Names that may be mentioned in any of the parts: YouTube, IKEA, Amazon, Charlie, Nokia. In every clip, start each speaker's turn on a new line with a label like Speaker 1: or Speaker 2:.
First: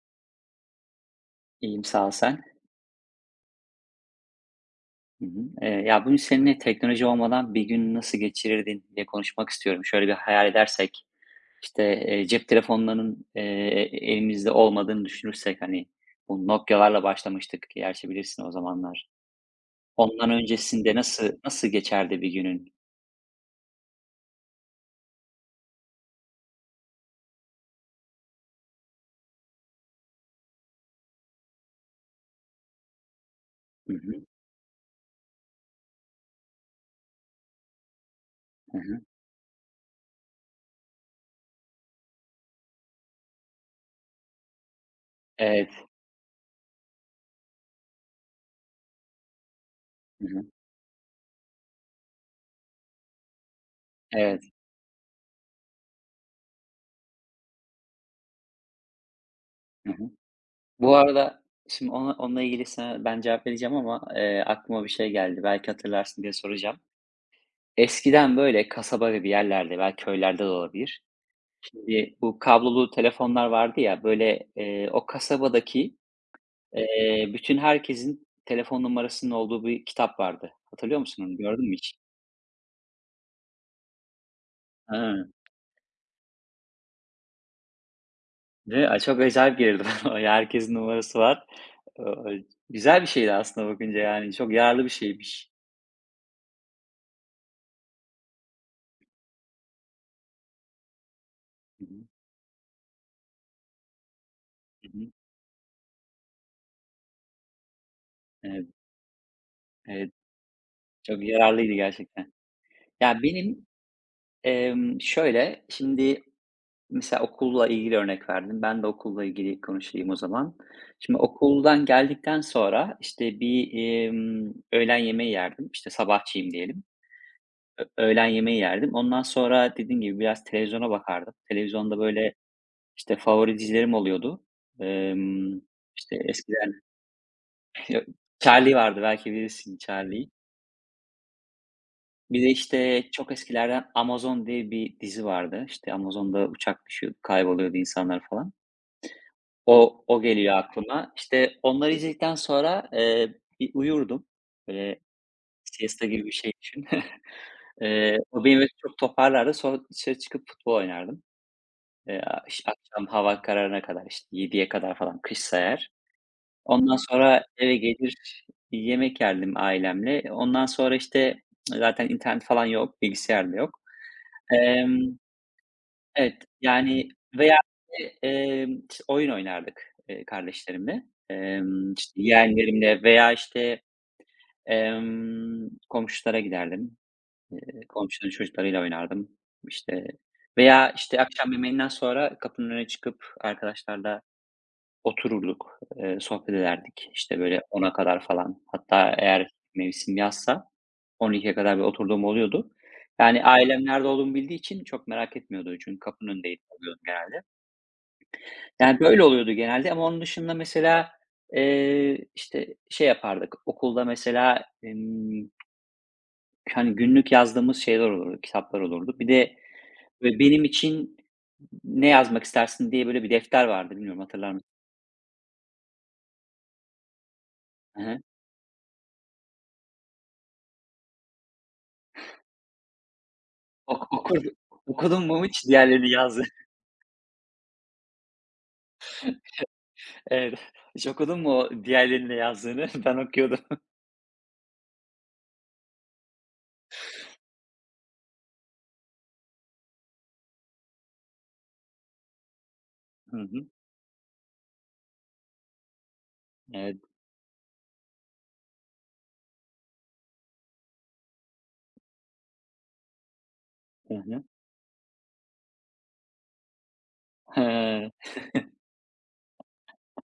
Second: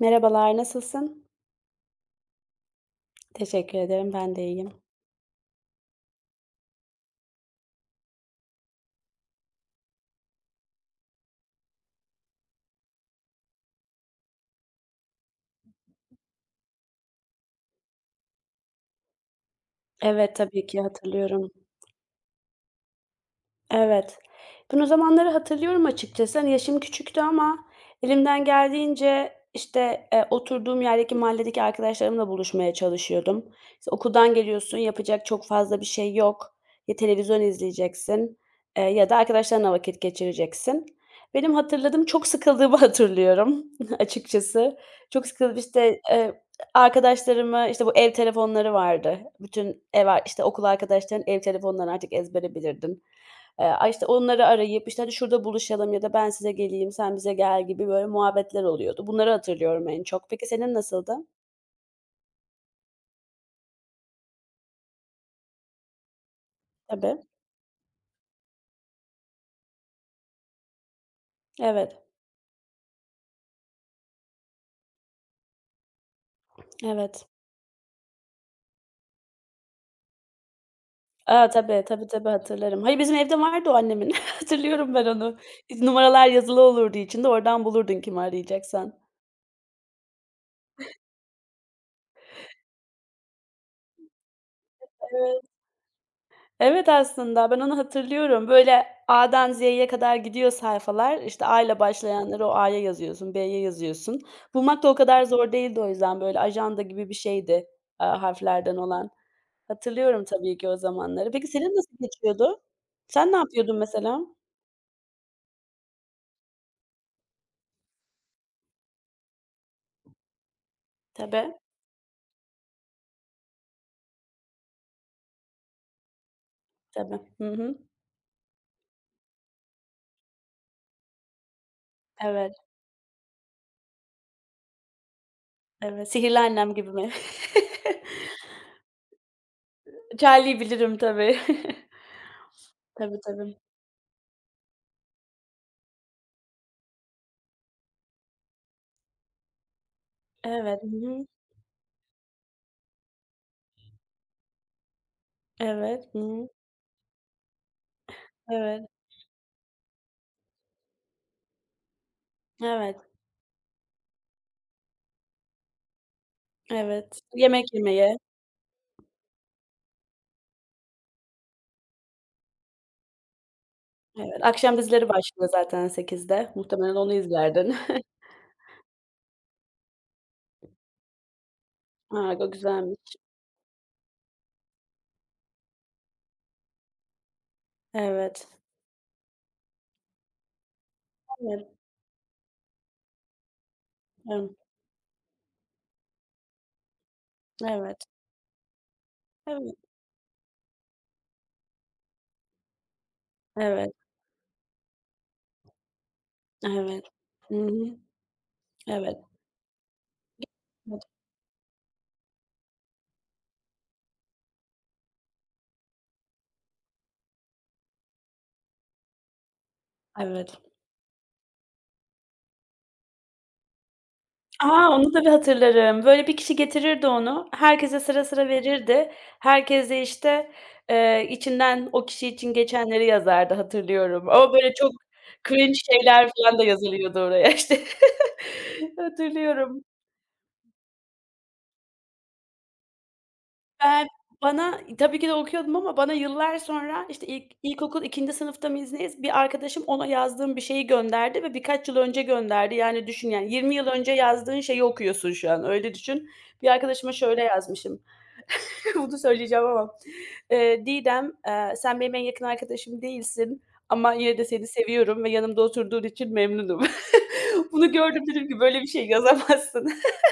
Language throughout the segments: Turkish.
Speaker 1: Merhabalar, nasılsın?
Speaker 2: İyiyim, sağ ol. Sen?
Speaker 1: Teşekkür ederim, ben de iyiyim.
Speaker 2: Hı hı. Ya, bugün seninle teknoloji olmadan bir gün nasıl geçirirdin diye konuşmak istiyorum. Şöyle bir hayal edersek, işte, cep telefonlarının, elimizde olmadığını düşünürsek, hani, bu Nokia'larla başlamıştık, gerçi bilirsin o zamanlar. Ondan
Speaker 1: Evet, tabii ki
Speaker 2: öncesinde nasıl
Speaker 1: hatırlıyorum.
Speaker 2: nasıl geçerdi bir günün?
Speaker 1: Evet. Ben o zamanları hatırlıyorum açıkçası. Hani, yaşım küçüktü ama elimden geldiğince, işte, oturduğum yerdeki mahalledeki arkadaşlarımla buluşmaya çalışıyordum. İşte,
Speaker 2: Hı hı.
Speaker 1: okuldan geliyorsun, yapacak çok fazla bir şey yok. Ya televizyon izleyeceksin,
Speaker 2: Hı hı.
Speaker 1: ya da arkadaşlarınla vakit geçireceksin. Benim hatırladığım çok sıkıldığımı hatırlıyorum açıkçası. Çok sıkıldım,
Speaker 2: Evet.
Speaker 1: işte, arkadaşlarımı, işte, bu ev telefonları vardı. Bütün ev ar
Speaker 2: Hı
Speaker 1: işte,
Speaker 2: hı.
Speaker 1: okul arkadaşlarının ev telefonlarını artık ezbere bilirdin. A, işte,
Speaker 2: Evet.
Speaker 1: onları arayıp, işte, "Hadi şurada buluşalım." ya da "Ben size geleyim, sen bize gel." gibi böyle muhabbetler oluyordu. Bunları hatırlıyorum
Speaker 2: Hı
Speaker 1: en
Speaker 2: hı.
Speaker 1: çok. Peki senin
Speaker 2: Bu
Speaker 1: nasıldı?
Speaker 2: arada şimdi onunla ilgili sana ben cevap vereceğim ama, aklıma bir şey geldi. Belki hatırlarsın diye soracağım.
Speaker 1: Tabii.
Speaker 2: Eskiden böyle kasaba gibi yerlerde veya köylerde de olabilir.
Speaker 1: Evet,
Speaker 2: Şimdi bu kablolu telefonlar vardı ya, böyle, o kasabadaki,
Speaker 1: evet.
Speaker 2: bütün herkesin telefon numarasının olduğu bir kitap vardı. Hatırlıyor musun onu?
Speaker 1: A,
Speaker 2: Gördün mü
Speaker 1: tabii,
Speaker 2: hiç?
Speaker 1: tabii, tabii hatırlarım. Hayır, bizim evde vardı o annemin. Hatırlıyorum
Speaker 2: Ha,
Speaker 1: ben onu. Numaralar yazılı olurdu içinde. Oradan bulurdun kimi
Speaker 2: ve
Speaker 1: arayacaksan.
Speaker 2: çok acayip gelirdi bana. Herkesin numarası var. Güzel bir şeydi aslında bakınca yani. Çok yararlı bir
Speaker 1: Evet.
Speaker 2: şeymiş.
Speaker 1: Evet, aslında ben onu hatırlıyorum. Böyle A'dan Z'ye kadar gidiyor sayfalar. İşte A ile
Speaker 2: Hı hı.
Speaker 1: başlayanları o A'ya yazıyorsun, B'ye yazıyorsun. Bulmak da
Speaker 2: Hı
Speaker 1: o
Speaker 2: hı.
Speaker 1: kadar zor değildi o yüzden. Böyle ajanda gibi bir şeydi,
Speaker 2: Evet,
Speaker 1: harflerden olan.
Speaker 2: evet.
Speaker 1: Hatırlıyorum tabii ki o
Speaker 2: Çok
Speaker 1: zamanları. Peki
Speaker 2: yararlıydı
Speaker 1: senin nasıl
Speaker 2: gerçekten.
Speaker 1: geçiyordu?
Speaker 2: Ya,
Speaker 1: Sen ne
Speaker 2: benim,
Speaker 1: yapıyordun mesela?
Speaker 2: şöyle, şimdi mesela okulla ilgili örnek verdim. Ben de okulla ilgili konuşayım o zaman. Şimdi
Speaker 1: Tabii,
Speaker 2: okuldan geldikten sonra, işte, bir, öğlen yemeği yerdim. İşte, sabahçıyım diyelim.
Speaker 1: tabii. Hı hı.
Speaker 2: Öğlen yemeği yerdim. Ondan sonra dediğim gibi biraz televizyona bakardım. Televizyonda, böyle,
Speaker 1: Evet,
Speaker 2: işte, favori dizilerim oluyordu. Emm,
Speaker 1: evet.
Speaker 2: işte,
Speaker 1: Sihirli
Speaker 2: eskiden
Speaker 1: Annem gibi mi?
Speaker 2: Charlie vardı, belki bilirsin Charlie'yi.
Speaker 1: Charlie'yi bilirim tabii.
Speaker 2: Bir de, işte,
Speaker 1: Tabii,
Speaker 2: çok
Speaker 1: tabii.
Speaker 2: eskilerden Amazon diye bir dizi vardı. İşte, Amazon'da uçak düşüyordu, kayboluyordu insanlar falan. O geliyor
Speaker 1: Evet. Hı
Speaker 2: aklıma.
Speaker 1: hı.
Speaker 2: İşte onları izledikten sonra, bir uyurdum. Böyle siesta
Speaker 1: Evet. Hı
Speaker 2: gibi bir
Speaker 1: hı.
Speaker 2: şey düşün. O beni böyle
Speaker 1: Evet.
Speaker 2: çok toparlardı. Sonra dışarı çıkıp futbol oynardım. Eee, iş
Speaker 1: Evet.
Speaker 2: Akşam hava kararına kadar, işte 7'ye kadar falan kışsa eğer. Ondan
Speaker 1: Evet,
Speaker 2: sonra
Speaker 1: yemek
Speaker 2: eve gelir,
Speaker 1: yemeye,
Speaker 2: yemek yerdim ailemle. Ondan sonra, işte, zaten internet falan yok, bilgisayar da yok.
Speaker 1: evet. Akşam
Speaker 2: Emm
Speaker 1: dizileri başlıyor zaten
Speaker 2: Evet,
Speaker 1: 8'de. Muhtemelen
Speaker 2: yani,
Speaker 1: onu
Speaker 2: veya,
Speaker 1: izlerdin.
Speaker 2: işte, oyun oynardık, kardeşlerimle. İşte,
Speaker 1: A, o
Speaker 2: yeğenlerimle
Speaker 1: güzelmiş.
Speaker 2: veya, işte, komşulara giderdim. Komşuların
Speaker 1: Evet.
Speaker 2: çocuklarıyla oynardım. İşte, veya, işte, akşam
Speaker 1: Evet.
Speaker 2: yemeğinden sonra kapının önüne çıkıp arkadaşlarla
Speaker 1: Emm,
Speaker 2: otururduk, sohbet ederdik. İşte, böyle ona
Speaker 1: evet.
Speaker 2: kadar falan. Hatta eğer
Speaker 1: Evet.
Speaker 2: mevsim yazsa 12'ye kadar bir oturduğum oluyordu. Yani ailem
Speaker 1: Evet.
Speaker 2: nerede olduğumu bildiği için çok merak etmiyordu. Çünkü kapının önündeydim oluyordu
Speaker 1: Evet.
Speaker 2: genelde.
Speaker 1: Hı hı.
Speaker 2: Yani,
Speaker 1: Evet.
Speaker 2: böyle oluyordu genelde ama onun dışında
Speaker 1: Evet.
Speaker 2: mesela, işte, şey yapardık, okulda mesela, hani, günlük yazdığımız şeyler olurdu, kitaplar olurdu. Bir de, böyle,
Speaker 1: Evet.
Speaker 2: benim için ne yazmak istersin diye, böyle, bir defter vardı, bilmiyorum hatırlar mısın?
Speaker 1: A! Onu tabii hatırlarım. Böyle bir kişi getirirdi onu. Herkese
Speaker 2: Hı hı.
Speaker 1: sıra sıra verirdi. Herkes de, işte, içinden o kişi için geçenleri yazardı
Speaker 2: Ok
Speaker 1: hatırlıyorum.
Speaker 2: okur
Speaker 1: Ama böyle çok
Speaker 2: Okudun mu hiç
Speaker 1: cringe
Speaker 2: diğerlerini
Speaker 1: şeyler
Speaker 2: yazdı?
Speaker 1: falan da yazılıyordu oraya, işte. Hatırlıyorum.
Speaker 2: Evet. Hiç okudun mu o diğerlerinin de yazdığını? Ben okuyordum.
Speaker 1: Ben bana tabii ki de okuyordum ama bana yıllar sonra, işte, ilkokul ikinci sınıfta mıyız neyiz, bir arkadaşım ona yazdığım bir şeyi gönderdi ve birkaç yıl önce gönderdi. Yani düşün,
Speaker 2: Hı
Speaker 1: yani
Speaker 2: hı.
Speaker 1: 20 yıl önce yazdığın şeyi okuyorsun şu an, öyle düşün. Bir
Speaker 2: Evet.
Speaker 1: arkadaşıma şöyle yazmışım, bunu söyleyeceğim ama, "Didem, sen benim en yakın arkadaşım değilsin ama
Speaker 2: Hı
Speaker 1: yine
Speaker 2: hı.
Speaker 1: de seni seviyorum ve yanımda oturduğun için memnunum." Bunu
Speaker 2: Hıı.
Speaker 1: gördüm, dedim ki böyle bir şey yazamazsın.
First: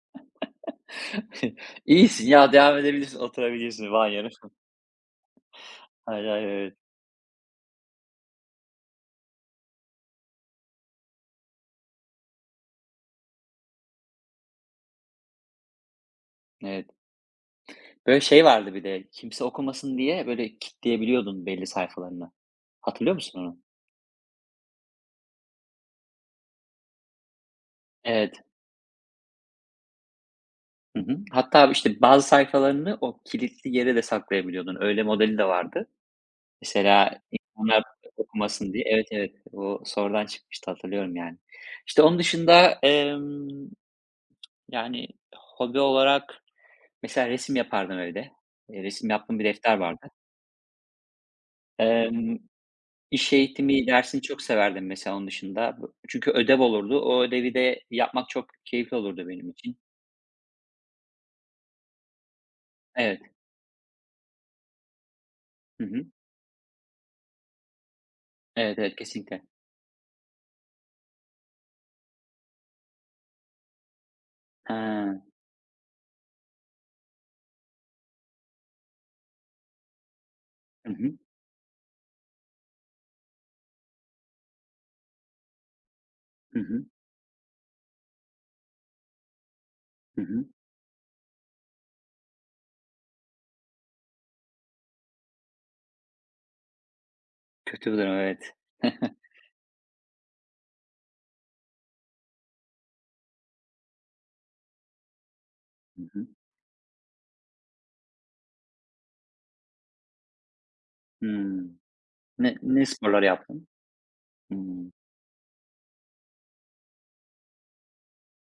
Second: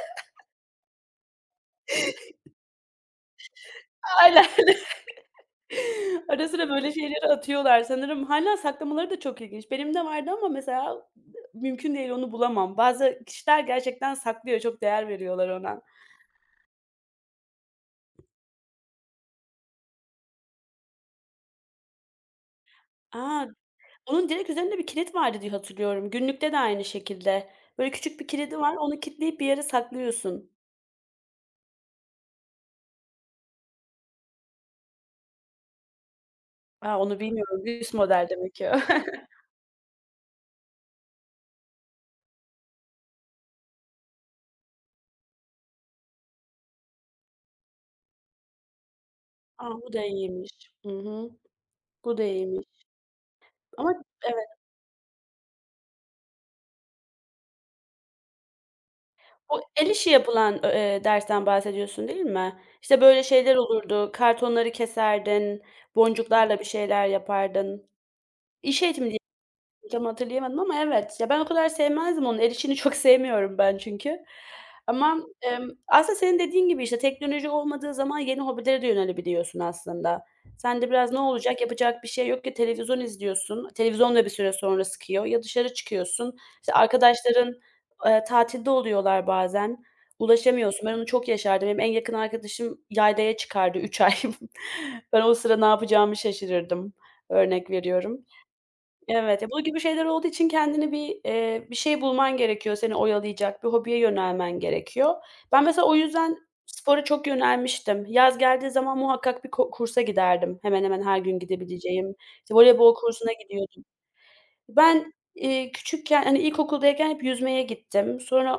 Speaker 2: İyisin ya, devam edebilirsin, oturabilirsin. Vay,
Speaker 1: Aynen.
Speaker 2: yarasın. Hayır, hayır,
Speaker 1: Ara sıra
Speaker 2: evet.
Speaker 1: böyle şeyleri atıyorlar sanırım. Hâlâ saklamaları da çok ilginç. Benim de vardı ama mesela mümkün değil, onu bulamam. Bazı kişiler gerçekten saklıyor, çok değer veriyorlar ona.
Speaker 2: Evet. Böyle şey vardı bir de, kimse okumasın diye böyle kilitleyebiliyordun belli sayfalarını. Hatırlıyor musun
Speaker 1: A!
Speaker 2: onu?
Speaker 1: Onun direkt üzerinde bir kilit vardı diye hatırlıyorum. Günlükte de aynı şekilde. Böyle küçük bir
Speaker 2: Evet.
Speaker 1: kilidi var, onu kilitleyip bir yere saklıyorsun.
Speaker 2: Hı hı. Hatta işte bazı sayfalarını o kilitli yere de saklayabiliyordun. Öyle modeli de vardı.
Speaker 1: A, onu
Speaker 2: Mesela
Speaker 1: bilmiyorum.
Speaker 2: insanlar
Speaker 1: Üst model demek ki o.
Speaker 2: okumasın diye. Evet, evet. O sorudan çıkmıştı hatırlıyorum yani. İşte onun dışında, yani hobi olarak mesela resim yapardım evde. Resim yaptığım bir
Speaker 1: A,
Speaker 2: defter
Speaker 1: bu da
Speaker 2: vardı.
Speaker 1: iyiymiş. Hı hı. Bu da
Speaker 2: Emm
Speaker 1: iyiymiş
Speaker 2: İş eğitimi
Speaker 1: ama.
Speaker 2: dersini çok severdim mesela onun dışında. Çünkü ödev olurdu. O ödevi de yapmak çok keyifli olurdu benim
Speaker 1: Bu
Speaker 2: için.
Speaker 1: el işi yapılan, ö dersten bahsediyorsun, değil mi? İşte, böyle
Speaker 2: Evet.
Speaker 1: şeyler olurdu, kartonları keserdin,
Speaker 2: Hı hı.
Speaker 1: boncuklarla bir şeyler yapardın.
Speaker 2: Evet,
Speaker 1: İş
Speaker 2: evet,
Speaker 1: eğitimi
Speaker 2: kesinlikle.
Speaker 1: Tam hatırlayamadım ama evet. Ya, ben o kadar sevmezdim onu. El işini çok sevmiyorum ben çünkü.
Speaker 2: He.
Speaker 1: Ama,
Speaker 2: Hı
Speaker 1: aslında senin dediğin gibi, işte, teknoloji olmadığı zaman yeni hobilere de yönelebiliyorsun aslında. Sen de biraz
Speaker 2: hı.
Speaker 1: ne olacak, yapacak bir şey yok ya televizyon izliyorsun, televizyon da bir süre sonra sıkıyor ya dışarı çıkıyorsun.
Speaker 2: Hı
Speaker 1: İşte,
Speaker 2: hı.
Speaker 1: arkadaşların, tatilde oluyorlar bazen,
Speaker 2: Hı hı.
Speaker 1: ulaşamıyorsun. Ben onu çok yaşardım. Benim en yakın arkadaşım yaylaya çıkardı 3 ay. Ben o sıra ne yapacağımı şaşırırdım. Örnek
Speaker 2: Kötü bir durum,
Speaker 1: veriyorum.
Speaker 2: evet.
Speaker 1: Evet, ya, bu gibi şeyler olduğu için kendine bir şey bulman gerekiyor seni oyalayacak, bir hobiye yönelmen gerekiyor. Ben mesela o
Speaker 2: Hı hı.
Speaker 1: yüzden spora çok yönelmiştim. Yaz geldiği zaman muhakkak bir kursa giderdim. Hemen hemen her gün
Speaker 2: Hımm.
Speaker 1: gidebileceğim. İşte
Speaker 2: Ne
Speaker 1: voleybol
Speaker 2: sporlar
Speaker 1: kursuna
Speaker 2: yaptın?
Speaker 1: gidiyordum.
Speaker 2: Hımm.
Speaker 1: Ben, küçükken, hani, ilkokuldayken hep yüzmeye gittim. Sonra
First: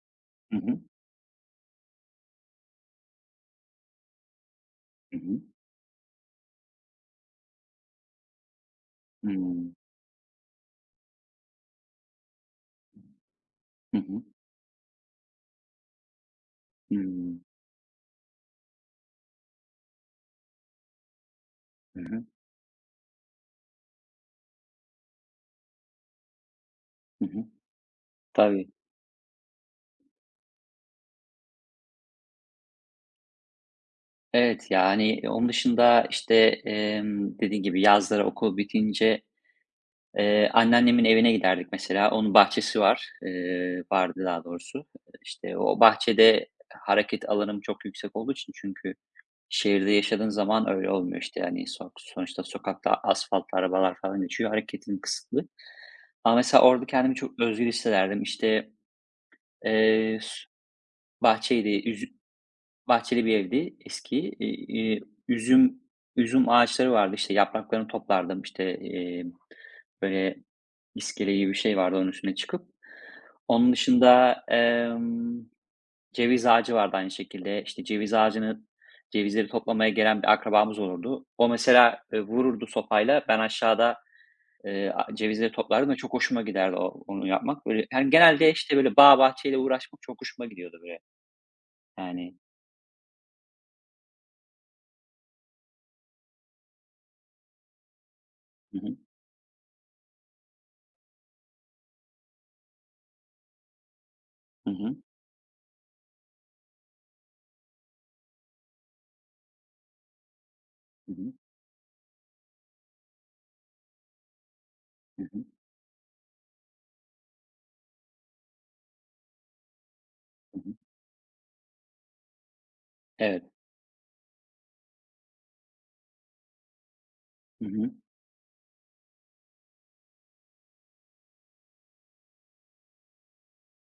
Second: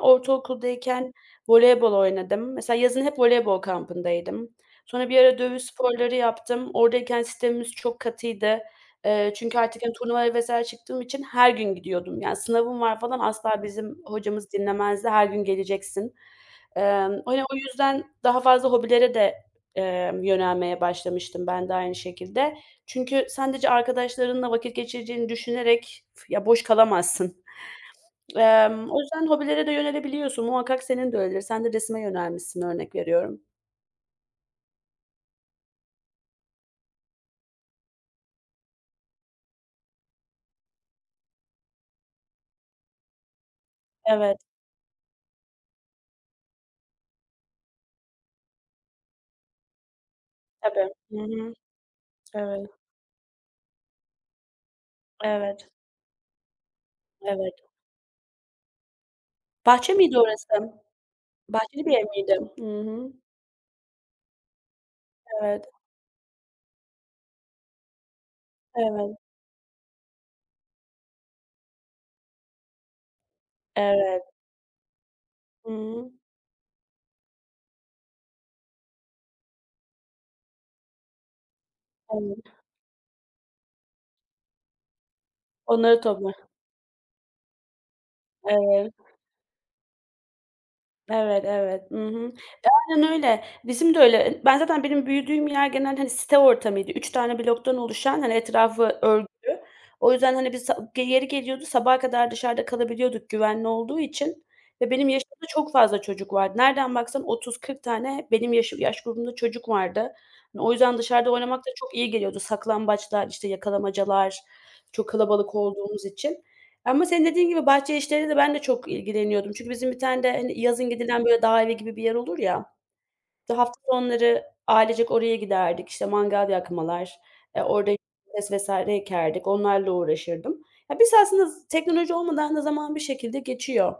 Speaker 2: Hı hı.
Speaker 1: ortaokuldayken voleybol oynadım. Mesela yazın hep voleybol kampındaydım. Sonra bir
Speaker 2: Hı
Speaker 1: ara
Speaker 2: hı.
Speaker 1: dövüş sporları yaptım. Oradayken sistemimiz çok katıydı. Çünkü
Speaker 2: Hımm.
Speaker 1: artık, hani, turnuvaya vs. çıktığım için her gün gidiyordum. Yani sınavım var falan asla bizim
Speaker 2: Hı hı.
Speaker 1: hocamız dinlemezdi. Her gün geleceksin. Emm,
Speaker 2: Hımm.
Speaker 1: hani, o yüzden daha fazla hobilere de, yönelmeye başlamıştım ben de aynı
Speaker 2: Hı hı.
Speaker 1: şekilde. Çünkü sadece arkadaşlarınla vakit geçireceğini düşünerek ya, boş
Speaker 2: Hı
Speaker 1: kalamazsın.
Speaker 2: hı. Tabii.
Speaker 1: O yüzden hobilere de yönelebiliyorsun. Muhakkak senin de öyledir. Sen de resme yönelmişsin örnek veriyorum.
Speaker 2: Evet, yani, onun dışında, işte, dediğin gibi yazları okul bitince, anneannemin evine giderdik mesela. Onun bahçesi var, vardı
Speaker 1: Evet,
Speaker 2: daha doğrusu. İşte, o bahçede hareket alanım çok yüksek olduğu için, çünkü şehirde yaşadığın zaman öyle
Speaker 1: tabii. Hı
Speaker 2: olmuyor, işte,
Speaker 1: hı.
Speaker 2: yani, sonuçta
Speaker 1: Evet,
Speaker 2: sokakta asfaltlı arabalar falan geçiyor, hareketin kısıtlı.
Speaker 1: evet,
Speaker 2: Ama mesela orada kendimi çok
Speaker 1: evet.
Speaker 2: özgür hissederdim. İşte,
Speaker 1: Bahçe miydi o
Speaker 2: s
Speaker 1: resim? Bahçeli
Speaker 2: bahçeydi,
Speaker 1: bir ev miydi? Hı hı.
Speaker 2: bahçeli bir evdi eski.
Speaker 1: Evet,
Speaker 2: Üzüm üzüm ağaçları vardı, işte, yapraklarını toplardım, işte,
Speaker 1: evet,
Speaker 2: böyle İskele gibi bir şey vardı onun üstüne çıkıp. Onun
Speaker 1: evet.
Speaker 2: dışında,
Speaker 1: Hı hı.
Speaker 2: ceviz ağacı vardı aynı şekilde. İşte, cevizleri toplamaya gelen bir akrabamız olurdu. O mesela,
Speaker 1: Evet.
Speaker 2: vururdu sopayla. Ben aşağıda, a cevizleri toplardım ve
Speaker 1: Onları
Speaker 2: çok
Speaker 1: topla
Speaker 2: hoşuma giderdi onu yapmak. Böyle, hani, genelde, işte,
Speaker 1: Evet,
Speaker 2: böyle bağ bahçeyle uğraşmak çok hoşuma gidiyordu böyle.
Speaker 1: evet, evet. Hı hı.
Speaker 2: Yani.
Speaker 1: Aynen öyle. Bizim de öyle. Ben zaten benim büyüdüğüm yer genelde, hani, site ortamıydı. Üç tane bloktan oluşan, hani,
Speaker 2: Hı
Speaker 1: etrafı
Speaker 2: hı.
Speaker 1: örgülü. O yüzden, hani, biz sa ge yeri geliyordu sabaha kadar dışarıda kalabiliyorduk güvenli olduğu için
Speaker 2: Hı
Speaker 1: ve
Speaker 2: hı.
Speaker 1: benim yaşımda çok fazla çocuk vardı. Nereden baksan 30-40 tane benim yaş grubumda çocuk vardı. Hani, o yüzden
Speaker 2: Hı
Speaker 1: dışarıda
Speaker 2: hı.
Speaker 1: oynamak da çok iyi geliyordu. Saklambaçlar, işte, yakalamacalar, çok
Speaker 2: Hı hı.
Speaker 1: kalabalık olduğumuz için. Ama senin dediğin gibi bahçe işleriyle de ben de çok ilgileniyordum. Çünkü bizim bir tane de,
Speaker 2: Hı
Speaker 1: hani,
Speaker 2: hı.
Speaker 1: yazın gidilen böyle dağ evi gibi bir yer olur ya
Speaker 2: Evet.
Speaker 1: işte, hafta sonları ailecek oraya giderdik, işte, mangal yakmalar,
Speaker 2: Hı
Speaker 1: orada
Speaker 2: hı.
Speaker 1: domates vs. ekerdik, onlarla uğraşırdım. Ya, biz aslında teknoloji olmadan da zaman bir şekilde geçiyor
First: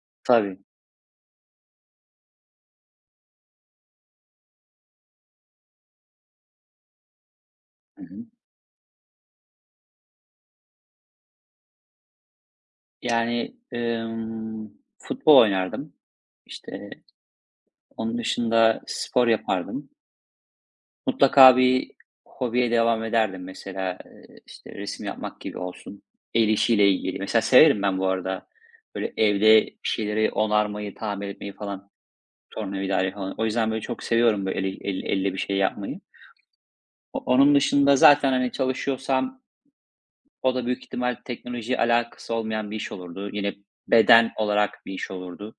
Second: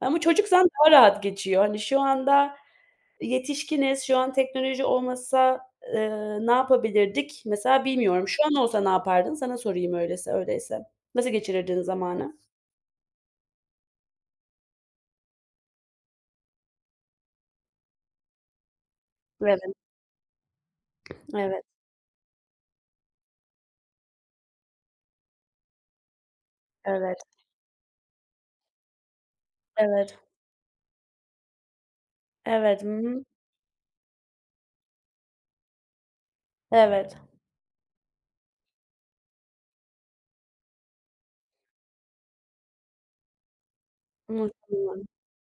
Speaker 1: ama
Speaker 2: Tabii.
Speaker 1: çocukken daha rahat geçiyor. Hani, şu anda yetişkiniz, şu an teknoloji olmasa, eee, ne yapabilirdik mesela
Speaker 2: Hı hı.
Speaker 1: bilmiyorum. Şu an olsa ne yapardın? Sana sorayım öyleyse. Nasıl geçirirdin zamanı?
Speaker 2: Yani, futbol oynardım. İşte onun dışında spor
Speaker 1: Evet,
Speaker 2: yapardım. Mutlaka
Speaker 1: evet,
Speaker 2: bir hobiye devam ederdim. Mesela, işte, resim yapmak gibi olsun, el işiyle
Speaker 1: evet,
Speaker 2: ilgili. Mesela severim ben bu arada, böyle, evde bir
Speaker 1: evet,
Speaker 2: şeyleri onarmayı, tamir etmeyi falan,
Speaker 1: evet. Hı
Speaker 2: tornavidayla
Speaker 1: hı.
Speaker 2: falan. O yüzden, böyle, çok seviyorum, böyle, el el elle bir şey yapmayı.
Speaker 1: Evet.
Speaker 2: Onun dışında zaten, hani, çalışıyorsam o da büyük ihtimal teknolojiyle alakası olmayan bir iş olurdu. Yine beden olarak bir
Speaker 1: Muhtemelen.
Speaker 2: iş olurdu.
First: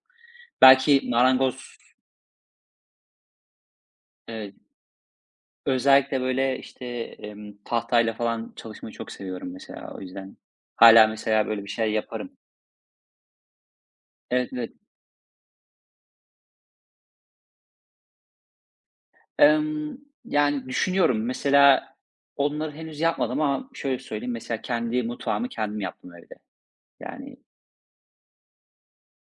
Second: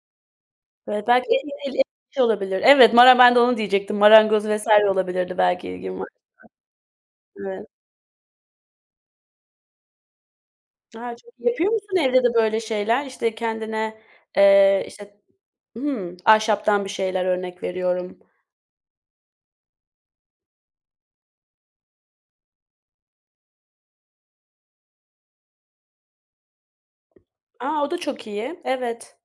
Speaker 2: Belki
Speaker 1: Evet, belki el
Speaker 2: marangoz.
Speaker 1: ele olabilir. Evet, ben de onu diyecektim. Marangoz
Speaker 2: eee,
Speaker 1: vs. olabilirdi belki ilgin var.
Speaker 2: Özellikle, böyle, işte,
Speaker 1: Evet.
Speaker 2: tahtayla falan çalışmayı çok seviyorum mesela o yüzden. Hala
Speaker 1: A, çok iyi.
Speaker 2: mesela böyle bir
Speaker 1: Yapıyor
Speaker 2: şey
Speaker 1: musun evde de
Speaker 2: yaparım.
Speaker 1: böyle şeyler? İşte, kendine,
Speaker 2: Evet, evet.
Speaker 1: işte, ahşaptan bir şeyler örnek veriyorum.
Speaker 2: Emm, Yani, düşünüyorum mesela, onları henüz yapmadım ama şöyle söyleyeyim, mesela kendi mutfağımı kendim yaptım evde. Yani,
Speaker 1: A, o da çok iyi. Evet.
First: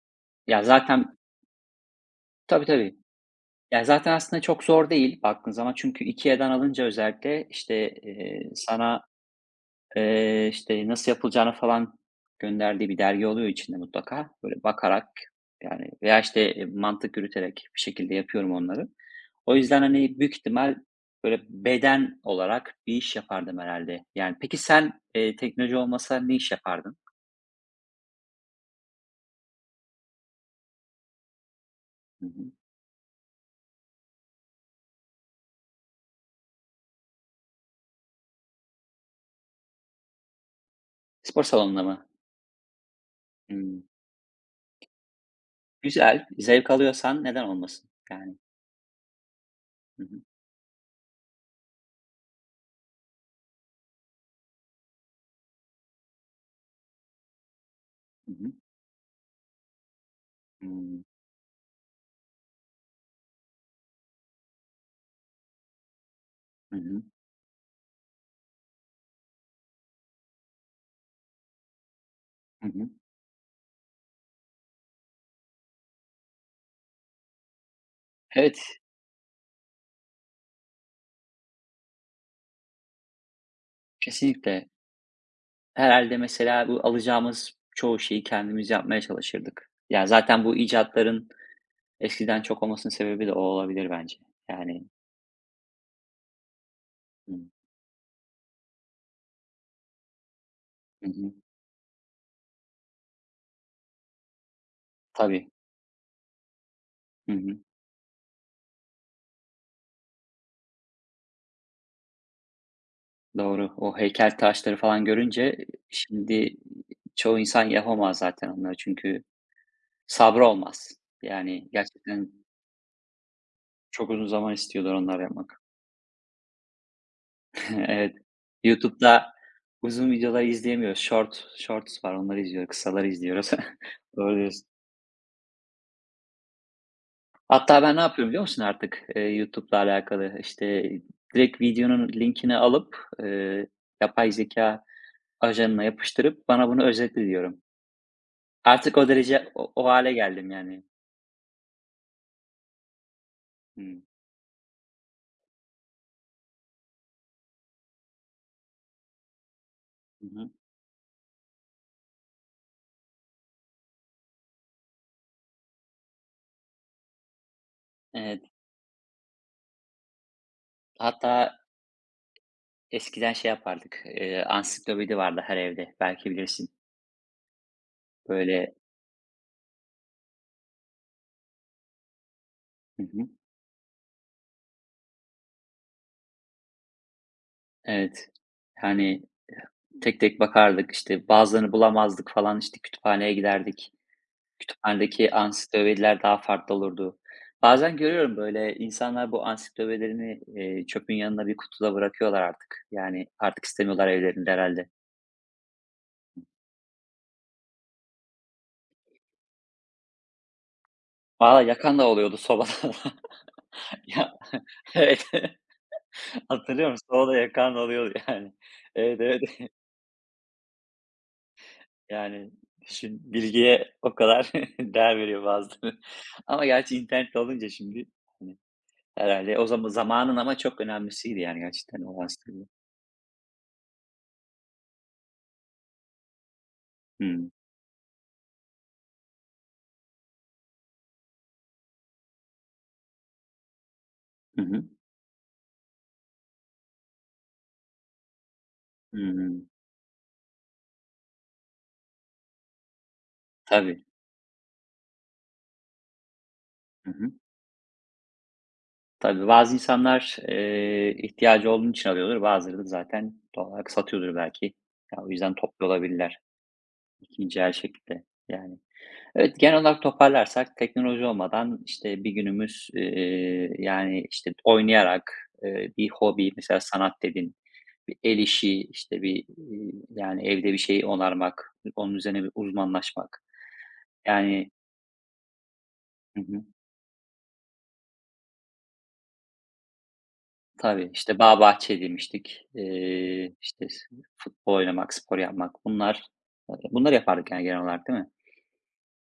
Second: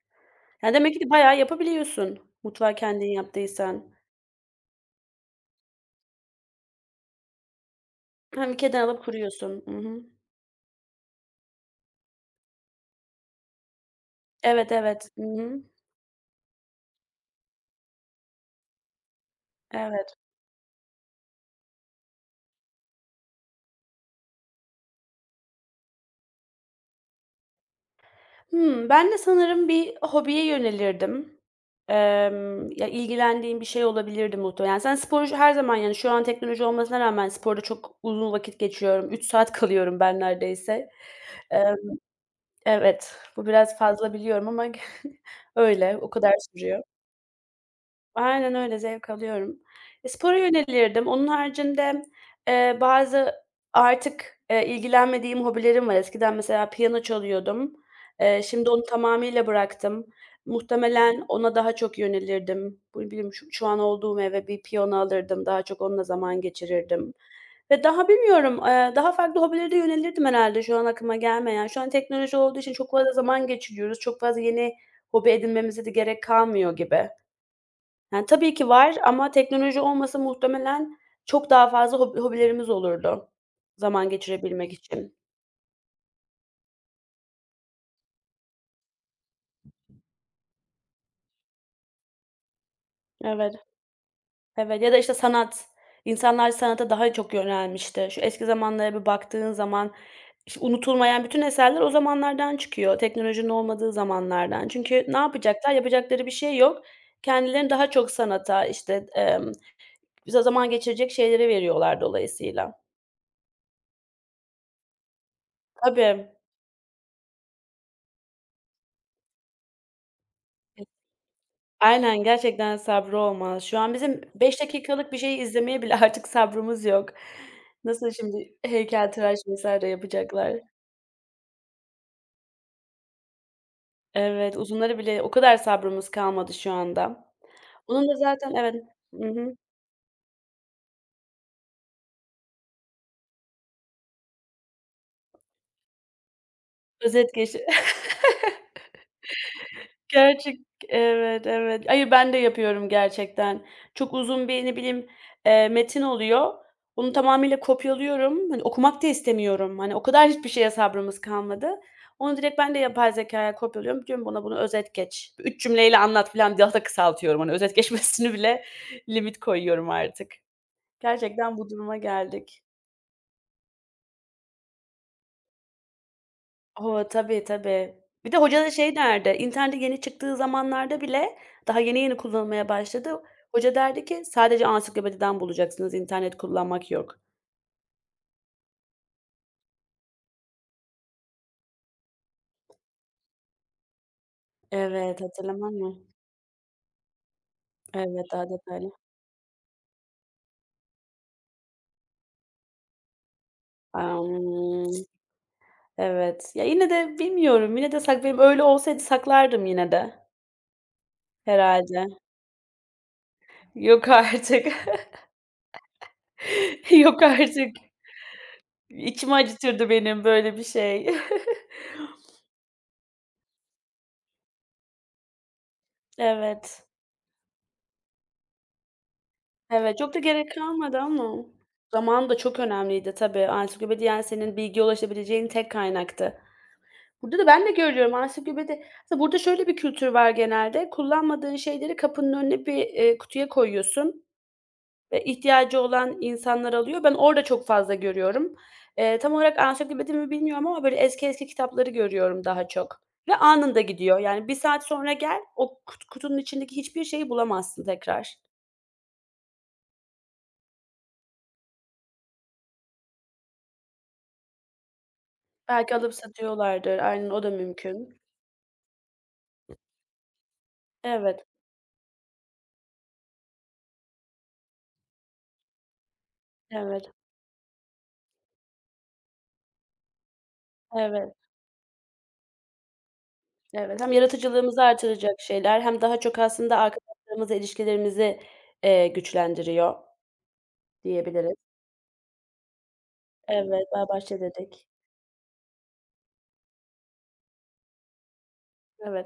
Speaker 2: ya,
Speaker 1: Ya, demek ki
Speaker 2: zaten.
Speaker 1: bayağı yapabiliyorsun
Speaker 2: Tabii,
Speaker 1: mutfağı
Speaker 2: tabii.
Speaker 1: kendin
Speaker 2: Ya,
Speaker 1: yaptıysan.
Speaker 2: zaten aslında çok zor değil baktığın zaman çünkü IKEA'dan alınca, özellikle, işte,
Speaker 1: Ha, Ikea'dan
Speaker 2: sana,
Speaker 1: alıp kuruyorsun. Hı hı.
Speaker 2: İşte, nasıl yapılacağını falan gönderdiği bir dergi oluyor içinde mutlaka. Böyle
Speaker 1: Evet,
Speaker 2: bakarak,
Speaker 1: evet. Hı hı.
Speaker 2: yani, veya, işte, mantık yürüterek bir şekilde yapıyorum onları. O yüzden,
Speaker 1: Evet.
Speaker 2: hani, büyük ihtimal böyle beden olarak bir iş yapardım herhalde. Yani, peki sen, teknoloji olmasa ne iş yapardın?
Speaker 1: Ben de sanırım bir hobiye yönelirdim.
Speaker 2: Hı hı.
Speaker 1: Ya, ilgilendiğim bir şey olabilirdi muhtemelen. Zaten spor j her zaman, yani, şu an teknoloji olmasına rağmen sporda çok uzun vakit geçiriyorum. Üç saat kalıyorum ben neredeyse.
Speaker 2: Spor
Speaker 1: Emm,
Speaker 2: salonunda mı?
Speaker 1: evet, bu biraz
Speaker 2: Hımm.
Speaker 1: fazla biliyorum ama öyle, o
Speaker 2: Güzel.
Speaker 1: kadar
Speaker 2: Zevk
Speaker 1: sürüyor.
Speaker 2: alıyorsan neden olmasın? Yani.
Speaker 1: Aynen öyle, zevk alıyorum.
Speaker 2: Hı
Speaker 1: E,
Speaker 2: hı.
Speaker 1: spora yönelirdim. Onun haricinde, bazı artık, ilgilenmediğim hobilerim var. Eskiden mesela piyano çalıyordum.
Speaker 2: Hı
Speaker 1: Eee,
Speaker 2: hı.
Speaker 1: şimdi onu tamamıyla bıraktım.
Speaker 2: Hımm.
Speaker 1: Muhtemelen ona daha çok yönelirdim. Bu bilmiyorum şu an olduğum eve bir piyano alırdım, daha çok onunla zaman
Speaker 2: Hı hı.
Speaker 1: geçirirdim ve daha bilmiyorum, daha farklı hobilere de yönelirdim herhâlde şu an aklıma gelmeyen. Şu an teknoloji olduğu
Speaker 2: Hı
Speaker 1: için
Speaker 2: hı.
Speaker 1: çok fazla zaman geçiriyoruz. Çok fazla yeni hobi edinmemize de gerek kalmıyor gibi. Yani, tabii
Speaker 2: Evet,
Speaker 1: ki var ama teknoloji olmasa muhtemelen çok daha fazla hobilerimiz olurdu zaman
Speaker 2: kesinlikle.
Speaker 1: geçirebilmek için.
Speaker 2: Herhalde mesela bu alacağımız çoğu şeyi kendimiz yapmaya çalışırdık. Yani zaten bu icatların eskiden çok olmasının sebebi de o
Speaker 1: Evet,
Speaker 2: olabilir bence.
Speaker 1: evet
Speaker 2: Yani.
Speaker 1: ya da, işte, sanat. İnsanlar sanata daha çok
Speaker 2: Hıı.
Speaker 1: yönelmişti. Şu eski zamanlara bir baktığın zaman, işte,
Speaker 2: Hı
Speaker 1: unutulmayan
Speaker 2: hı.
Speaker 1: bütün eserler o zamanlardan çıkıyor, teknolojinin olmadığı zamanlardan. Çünkü ne
Speaker 2: Tabii.
Speaker 1: yapacaklar? Yapacakları bir şey yok.
Speaker 2: Hı hı.
Speaker 1: Kendilerini daha çok sanata, işte, bize zaman geçirecek şeylere veriyorlar dolayısıyla.
Speaker 2: Doğru. O heykel taşları falan görünce
Speaker 1: Tabii.
Speaker 2: şimdi çoğu insan yapamaz zaten onları, çünkü sabrı olmaz. Yani
Speaker 1: Aynen,
Speaker 2: gerçekten
Speaker 1: gerçekten sabrı olmaz. Şu an
Speaker 2: çok
Speaker 1: bizim
Speaker 2: uzun zaman
Speaker 1: 5
Speaker 2: istiyorlar
Speaker 1: dakikalık bir
Speaker 2: onları
Speaker 1: şeyi
Speaker 2: yapmak.
Speaker 1: izlemeye bile artık sabrımız yok. Nasıl
Speaker 2: Evet.
Speaker 1: şimdi
Speaker 2: YouTube'da
Speaker 1: heykeltıraş vs.
Speaker 2: uzun videoları
Speaker 1: yapacaklar?
Speaker 2: izleyemiyoruz. Short shorts var, onları izliyoruz, kısaları izliyoruz. Doğru
Speaker 1: Evet,
Speaker 2: diyorsun.
Speaker 1: uzunları bile o kadar sabrımız kalmadı şu anda.
Speaker 2: Hatta ben ne
Speaker 1: Onun da
Speaker 2: yapıyorum biliyor
Speaker 1: zaten
Speaker 2: musun
Speaker 1: Evet.
Speaker 2: artık,
Speaker 1: Hı hı.
Speaker 2: YouTube'la alakalı? İşte, direkt videonun linkini alıp, yapay zeka ajanına yapıştırıp bana bunu özetle
Speaker 1: Özet
Speaker 2: diyorum.
Speaker 1: geçi
Speaker 2: Artık o derece o hâle geldim
Speaker 1: Gerçek
Speaker 2: yani.
Speaker 1: Evet, evet. Hayır, ben de yapıyorum gerçekten.
Speaker 2: Hımm.
Speaker 1: Çok uzun bir, ne bileyim, metin oluyor. Onu tamamıyla kopyalıyorum. Hani, okumak da istemiyorum. Hani, o
Speaker 2: Hı
Speaker 1: kadar hiçbir
Speaker 2: hı.
Speaker 1: şeye sabrımız kalmadı. Onu direkt ben de yapay zekâya kopyalıyorum. Diyorum bana bunu özet geç. 3 cümleyle anlat filan, daha da kısaltıyorum. Hani, özet geçmesini
Speaker 2: Evet.
Speaker 1: bile limit koyuyorum artık. Gerçekten
Speaker 2: Hatta
Speaker 1: bu duruma geldik.
Speaker 2: eskiden şey yapardık, ansiklopedi vardı her evde, belki bilirsin.
Speaker 1: O! Tabii, tabii. Bir de hoca da
Speaker 2: Böyle.
Speaker 1: şey derdi, internet yeni çıktığı zamanlarda bile daha yeni yeni kullanılmaya
Speaker 2: Hı
Speaker 1: başladı.
Speaker 2: hı.
Speaker 1: Hoca derdi ki, "Sadece ansiklopediden bulacaksınız, internet kullanmak yok."
Speaker 2: Evet. Yani tek tek bakardık, işte, bazılarını bulamazdık falan, işte, kütüphaneye giderdik.
Speaker 1: Evet,
Speaker 2: Kütüphanedeki
Speaker 1: hatırlamam mı?
Speaker 2: ansiklopediler daha farklı olurdu. Bazen
Speaker 1: Evet,
Speaker 2: görüyorum,
Speaker 1: daha
Speaker 2: böyle
Speaker 1: detaylı.
Speaker 2: insanlar bu ansiklopedilerini, çöpün yanına bir kutuda bırakıyorlar artık. Yani artık istemiyorlar evlerinde herhalde.
Speaker 1: Amm, evet. Ya, yine de bilmiyorum, yine de benim öyle olsaydı saklardım yine de
Speaker 2: Valla yakan
Speaker 1: herhalde.
Speaker 2: da oluyordu sobada.
Speaker 1: Yok
Speaker 2: Ya,
Speaker 1: artık.
Speaker 2: evet, hatırlıyor musun?
Speaker 1: Yok
Speaker 2: Sobada yakan
Speaker 1: artık.
Speaker 2: oluyordu yani. Evet,
Speaker 1: İçimi
Speaker 2: evet.
Speaker 1: acıtırdı benim böyle bir şey.
Speaker 2: Yani düşün, bilgiye o kadar değer veriyor bazıları. Ama
Speaker 1: Evet.
Speaker 2: gerçi internette olunca şimdi, hani, herhâlde o zaman
Speaker 1: Evet, çok da
Speaker 2: zamanın
Speaker 1: gerek
Speaker 2: ama çok
Speaker 1: kalmadı ama
Speaker 2: önemlisiydi yani gerçekten o
Speaker 1: zaman da çok
Speaker 2: aslında.
Speaker 1: önemliydi tabii. Ansiklopedi, yani, senin bilgiye ulaşabileceğin tek kaynaktı. Burada da
Speaker 2: Hı
Speaker 1: ben de görüyorum Aslında burada şöyle bir kültür var genelde, kullanmadığın şeyleri kapının önüne bir, kutuya koyuyorsun
Speaker 2: Hı hı.
Speaker 1: ve ihtiyacı olan insanlar alıyor. Ben orada çok fazla görüyorum. Tam olarak
Speaker 2: Hıı.
Speaker 1: ansiklopedi mi bilmiyorum ama böyle eski eski kitapları görüyorum daha çok ve anında
Speaker 2: Tabii.
Speaker 1: gidiyor. Yani bir saat sonra gel, o kutunun içindeki hiçbir
Speaker 2: Hı
Speaker 1: şeyi
Speaker 2: hı.
Speaker 1: bulamazsın tekrar.
Speaker 2: Tabii, bazı insanlar, ihtiyacı olduğu için alıyordur. Bazıları da zaten doğal olarak satıyordur belki. Ya, o yüzden toplu
Speaker 1: Belki alıp
Speaker 2: olabilirler
Speaker 1: satıyorlardır. Aynen, o da
Speaker 2: 2'nci el
Speaker 1: mümkün.
Speaker 2: şekilde, yani. Evet, genel olarak toparlarsak teknoloji
Speaker 1: Evet,
Speaker 2: olmadan, işte, bir günümüz, yani, işte, oynayarak, bir hobi, mesela
Speaker 1: evet,
Speaker 2: sanat dedin, bir el işi, işte, bir, yani, evde bir şeyi
Speaker 1: evet,
Speaker 2: onarmak, onun üzerine bir uzmanlaşmak,
Speaker 1: evet. Hem
Speaker 2: yani.
Speaker 1: yaratıcılığımızı artıracak şeyler hem daha çok
Speaker 2: Hı hı.
Speaker 1: aslında arkadaşlarımızla ilişkilerimizi, güçlendiriyor
Speaker 2: Tabii, işte,
Speaker 1: diyebiliriz.
Speaker 2: bağ bahçe demiştik.
Speaker 1: Evet,
Speaker 2: İşte,
Speaker 1: bağ bahçe
Speaker 2: futbol
Speaker 1: dedik.
Speaker 2: oynamak, spor yapmak, bunlar yapardık yani genel olarak, değil mi?
Speaker 1: Evet.